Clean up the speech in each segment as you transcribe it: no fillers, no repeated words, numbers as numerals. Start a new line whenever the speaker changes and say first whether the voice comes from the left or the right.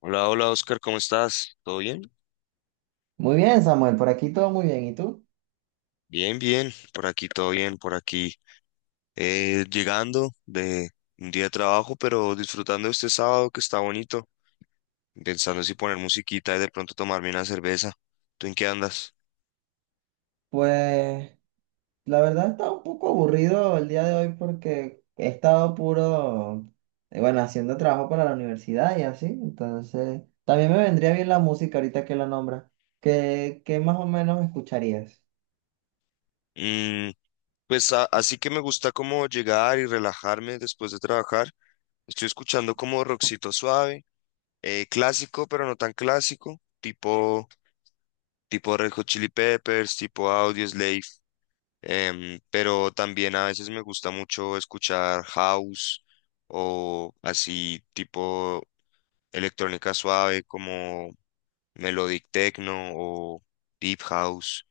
left: Hola, hola Oscar, ¿cómo estás? ¿Todo bien?
right: Muy bien, Samuel, por aquí todo muy bien. ¿Y tú?
left: Bien, bien, por aquí todo bien, por aquí. Llegando de un día de trabajo, pero disfrutando este sábado que está bonito, pensando si poner musiquita y de pronto tomarme una cerveza. ¿Tú en qué andas?
right: Pues la verdad está un poco aburrido el día de hoy porque he estado puro, bueno, haciendo trabajo para la universidad y así. Entonces, también me vendría bien la música ahorita que la nombra. ¿Qué más o menos escucharías?
left: Mm, pues así que me gusta como llegar y relajarme después de trabajar. Estoy escuchando como rockcito suave, clásico, pero no tan clásico, tipo Red Hot Chili Peppers, tipo Audioslave. Pero también a veces me gusta mucho escuchar house o así tipo electrónica suave como melodic techno o deep house,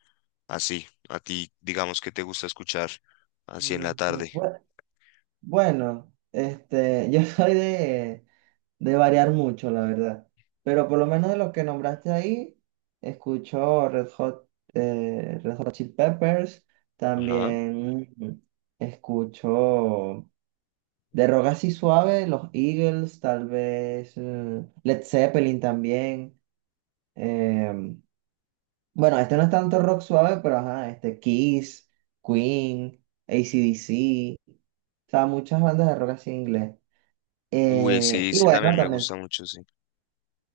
left: así. A ti, digamos que te gusta escuchar así en la
right: Ok,
left: tarde.
right: bue- Bueno, yo soy de variar mucho, la verdad. Pero por lo menos de los que nombraste ahí, escucho Red Hot, Red Hot Chili Peppers,
left: Ajá.
right: también escucho de rock así suave, los Eagles, tal vez Led Zeppelin también. em, bueno, este no es tanto rock suave, pero ajá, este Kiss, Queen, AC/DC, o sea, muchas bandas de rock así en inglés.
left: Uy,
right: Eh,
left: sí,
right: y
left: sí,
right: bueno,
left: también me
right: también.
left: gusta mucho, sí.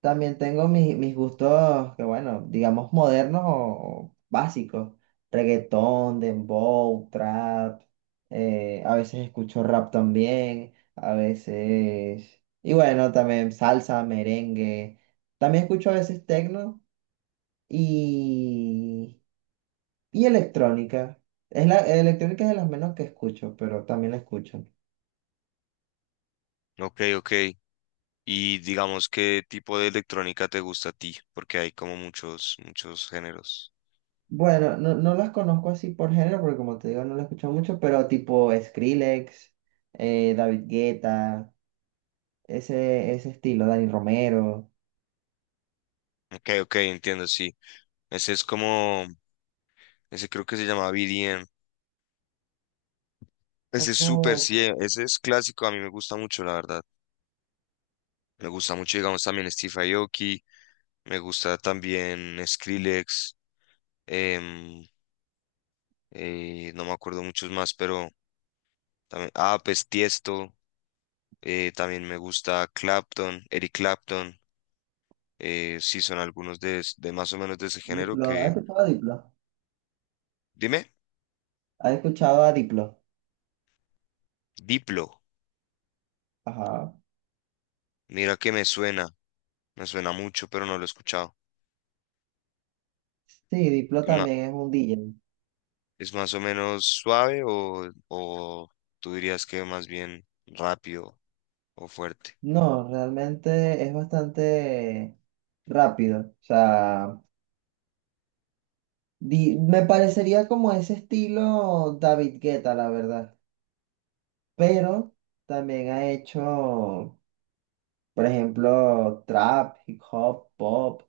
right: También tengo mis gustos, que bueno, digamos modernos o básicos. Reggaetón, dembow, trap. A veces escucho rap también. A veces. Y bueno, también salsa, merengue. También escucho a veces tecno y, y electrónica. Electrónica es de las menos que escucho, pero también la escucho.
left: Ok, ok. Y digamos, ¿qué tipo de electrónica te gusta a ti? Porque hay como muchos, muchos géneros.
right: Bueno, no las conozco así por género, porque como te digo, no las he escuchado mucho, pero tipo Skrillex, David Guetta, ese estilo, Dani Romero.
left: Ok, ok, entiendo, sí. Ese es como ese creo que se llama BDM.
right: Oh,
left: Ese es súper, sí,
right: ok.
left: ese es clásico, a mí me gusta mucho, la verdad. Me gusta mucho, digamos, también Steve Aoki, me gusta también Skrillex, em, no me acuerdo muchos más, pero también, ah, pues Tiesto, también me gusta Clapton, Eric Clapton, sí, son algunos de, de más o menos de ese género
right: Diplo,
left: que,
right: ¿has escuchado a Diplo?
left: dime,
right: ¿Has escuchado a Diplo?
left: Diplo,
right: Ajá.
left: mira que me suena mucho, pero no lo he escuchado.
right: Sí, Diplo también es un DJ.
left: ¿Es más o menos suave o tú dirías que más bien rápido o fuerte?
right: No, realmente es bastante rápido. O sea, me parecería como ese estilo David Guetta, la verdad. Pero también ha hecho. Por ejemplo, trap, hip hop, pop.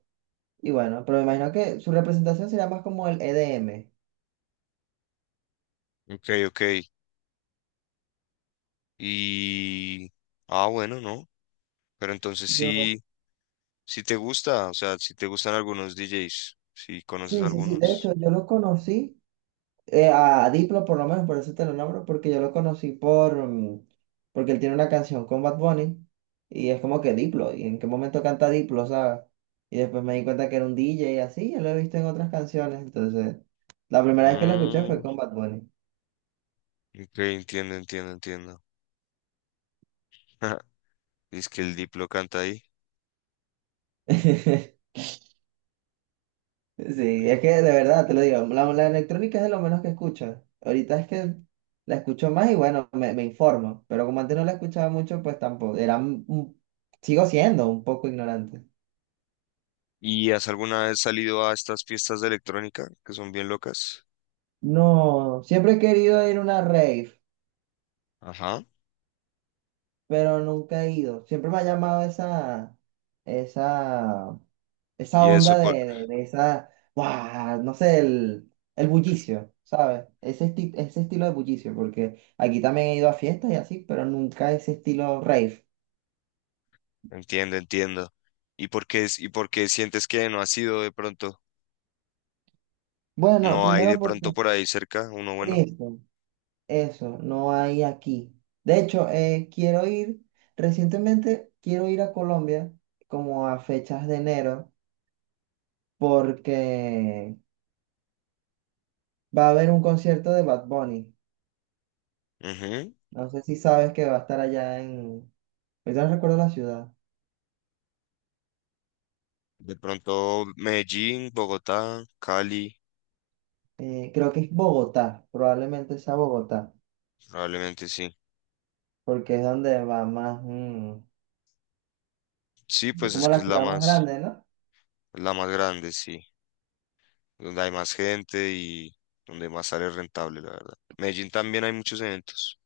right: Y bueno, pero me imagino que su representación sería más como el EDM.
left: Ok, ok. Y... ah, bueno, ¿no? Pero entonces
right: Yo,
left: sí, sí te gusta, o sea, sí te gustan algunos DJs, si conoces
right: sí, sí, sí. De
left: algunos.
right: hecho, yo lo conocí a Diplo, por lo menos, por eso te lo nombro, porque yo lo conocí por, porque él tiene una canción con Bad Bunny y es como que Diplo. ¿Y en qué momento canta Diplo, sabes? Y después me di cuenta que era un DJ y así, yo lo he visto en otras canciones. Entonces, la primera vez que lo escuché fue
left: Mm,
right: con Bad Bunny.
left: ok, entiendo, entiendo, entiendo. Es que el Diplo canta ahí.
right: Sí, es que de verdad te lo digo, la electrónica es de lo menos que escucho. Ahorita es que la escucho más y bueno, me informo, pero como antes no la escuchaba mucho, pues tampoco, era sigo siendo un poco ignorante.
left: ¿Y has alguna vez salido a estas fiestas de electrónica que son bien locas?
right: No, siempre he querido ir a una rave,
left: Ajá.
right: pero nunca he ido. Siempre me ha llamado esa esa
left: ¿Y eso,
right: onda de esa, ¡guau! No sé, el bullicio, ¿sabes? Ese estilo de bullicio, porque aquí también he ido a fiestas y así, pero nunca ese estilo rave.
left: entiendo, entiendo. ¿Y por qué, y por qué sientes que no ha sido de pronto?
right: Bueno,
left: No hay
right: primero
left: de pronto
right: porque
left: por ahí cerca, uno bueno.
right: eso, no hay aquí. De hecho, quiero ir, recientemente quiero ir a Colombia como a fechas de enero, porque va a haber un concierto de Bad Bunny.
left: Ujú.
right: No sé si sabes que va a estar allá en... Ahorita no recuerdo la ciudad.
left: De pronto Medellín, Bogotá, Cali,
right: Creo que es Bogotá, probablemente sea Bogotá,
left: probablemente sí.
right: porque es donde va más,
left: Sí,
right: es
left: pues es
right: como
left: que
right: la
left: es
right: ciudad más grande, ¿no?
left: la más grande, sí. Donde hay más gente y donde más sale rentable, la verdad. Medellín también hay muchos eventos,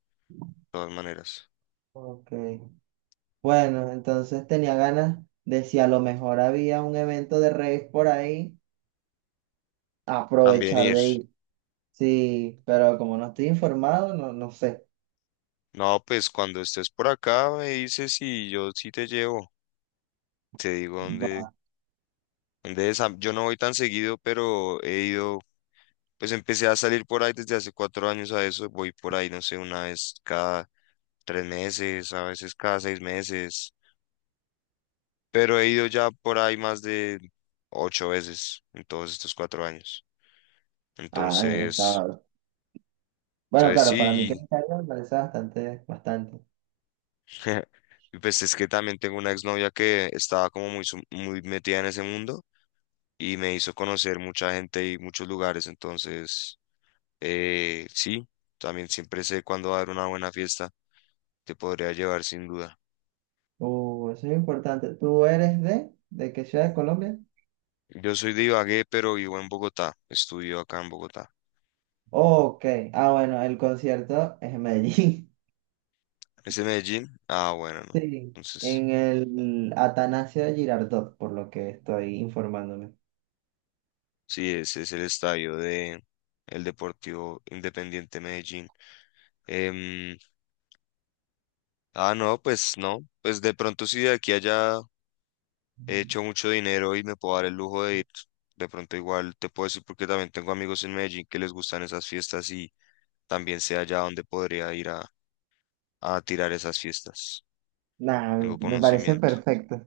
left: de todas maneras.
right: Ok. Bueno, entonces tenía ganas de si a lo mejor había un evento de rave por ahí,
left: También
right: aprovechar
left: ir.
right: de ir. Sí, pero como no estoy informado, no, no sé.
left: No, pues cuando estés por acá me dices y yo sí te llevo. Te digo dónde.
right: Va.
left: De esa, yo no voy tan seguido, pero he ido, pues empecé a salir por ahí desde hace cuatro años a eso. Voy por ahí, no sé, una vez cada tres meses, a veces cada seis meses, pero he ido ya por ahí más de ocho veces en todos estos cuatro años. Entonces,
right: Está. Bueno,
left: entonces
right: claro, para mí que
left: sí,
right: me caiga me parece bastante, bastante.
left: y pues es que también tengo una exnovia que estaba como muy, muy metida en ese mundo y me hizo conocer mucha gente y muchos lugares. Entonces, sí, también siempre sé cuándo dar una buena fiesta. Te podría llevar sin duda.
right: Eso es importante. ¿Tú eres de qué ciudad de Colombia?
left: Yo soy de Ibagué, pero vivo en Bogotá. Estudio acá en Bogotá.
right: Ok, ah bueno, el concierto es en Medellín.
left: ¿Es de Medellín? Ah, bueno, no.
right: Sí,
left: Entonces,
right: en el Atanasio Girardot, por lo que estoy informándome.
left: sí, ese es el estadio de el Deportivo Independiente Medellín. Em, ah, no, pues no. Pues de pronto si de aquí a allá he hecho mucho dinero y me puedo dar el lujo de ir. De pronto igual te puedo decir porque también tengo amigos en Medellín que les gustan esas fiestas y también sé allá donde podría ir a tirar esas fiestas.
right: Nah,
left: Tengo
right: me parece
left: conocimiento.
right: perfecto. O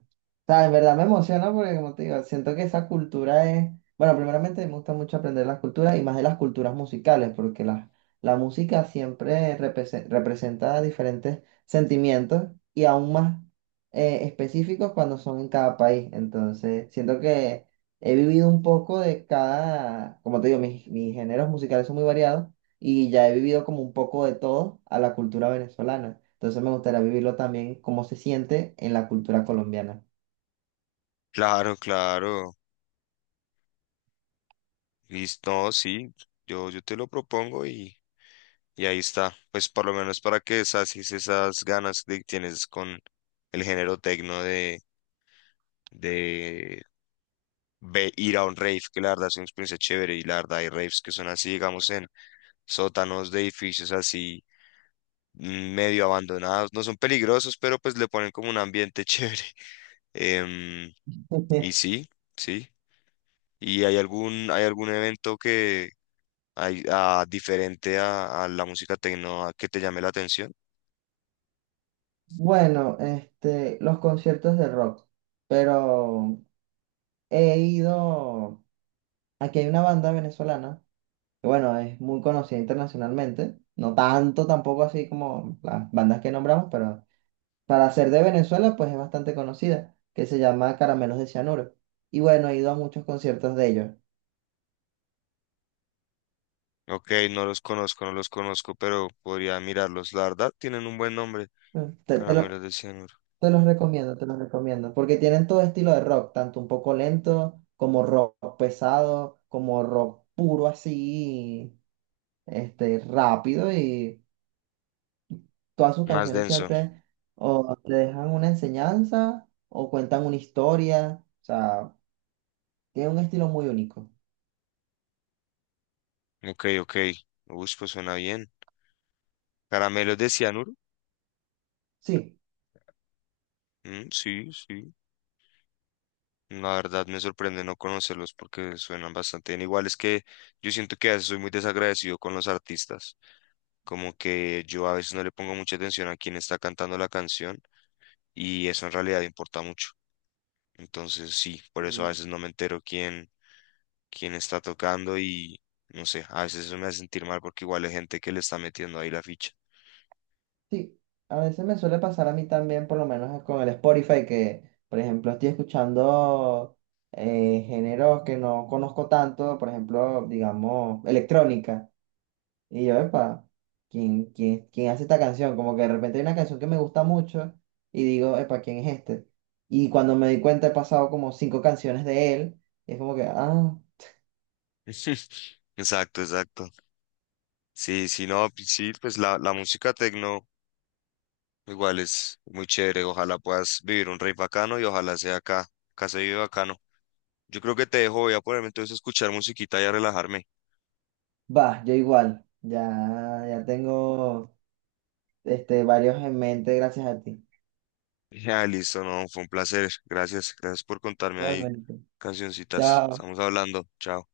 right: sea, en verdad me emociona porque, como te digo, siento que esa cultura es... Bueno, primeramente me gusta mucho aprender las culturas y más de las culturas musicales, porque la música siempre representa diferentes sentimientos y aún más específicos cuando son en cada país. Entonces, siento que he vivido un poco de cada... Como te digo, mis géneros musicales son muy variados y ya he vivido como un poco de todo a la cultura venezolana. Entonces me gustaría vivirlo también cómo se siente en la cultura colombiana.
left: Claro, claro. Listo, no, sí. Yo te lo propongo y ahí está. Pues por lo menos para que sacies esas ganas que tienes con el género tecno de ir a un rave, que la verdad es una experiencia chévere y la verdad hay raves que son así, digamos, en sótanos de edificios así medio abandonados. No son peligrosos, pero pues le ponen como un ambiente chévere. Em, y sí, sí. ¿Y hay algún evento que hay, ah, diferente a la música tecno ah, que te llame la atención?
right: Bueno, los conciertos de rock, pero he ido, aquí hay una banda venezolana, que bueno, es muy conocida internacionalmente, no tanto tampoco así como las bandas que nombramos, pero para ser de Venezuela pues es bastante conocida, que se llama Caramelos de Cianuro. Y bueno, he ido a muchos conciertos de ellos.
left: Ok, no los conozco, no los conozco, pero podría mirarlos. La verdad, tienen un buen nombre.
right: Mm,
left: Caramelos de Cianuro.
right: Te los recomiendo, porque tienen todo estilo de rock, tanto un poco lento como rock pesado, como rock puro así, rápido y todas sus
left: Más
right: canciones
left: denso.
right: siempre o te dejan una enseñanza o cuentan una historia, o sea, tiene un estilo muy único.
left: Ok, ok. Uy, pues suena bien. Caramelos de Cianuro.
right: Sí.
left: Mm, sí, sí. La verdad me sorprende no conocerlos porque suenan bastante bien. Igual es que yo siento que a veces soy muy desagradecido con los artistas. Como que yo a veces no le pongo mucha atención a quién está cantando la canción y eso en realidad importa mucho. Entonces sí, por eso a veces no me entero quién, quién está tocando y no sé, a veces eso me hace sentir mal porque igual hay gente que le está metiendo ahí la ficha.
right: Sí, a veces me suele pasar a mí también, por lo menos con el Spotify, que por ejemplo estoy escuchando géneros que no conozco tanto, por ejemplo, digamos, electrónica. Y yo, epa, ¿ quién hace esta canción? Como que de repente hay una canción que me gusta mucho y digo, epa, ¿quién es este? Y cuando me di cuenta he pasado como cinco canciones de él, y es como que, ah,
left: Exacto, exacto. Sí, sí, no, pues sí, pues la música tecno igual es muy chévere. Ojalá puedas vivir un rey bacano y ojalá sea acá, acá se vive bacano. Yo creo que te dejo, voy a ponerme entonces a escuchar musiquita y a relajarme.
right: va, yo igual, ya tengo varios en mente gracias a ti.
left: Ya, listo, no, fue un placer. Gracias, gracias por contarme ahí
right: Igualmente.
left: cancioncitas.
right: Chao.
left: Estamos hablando, chao.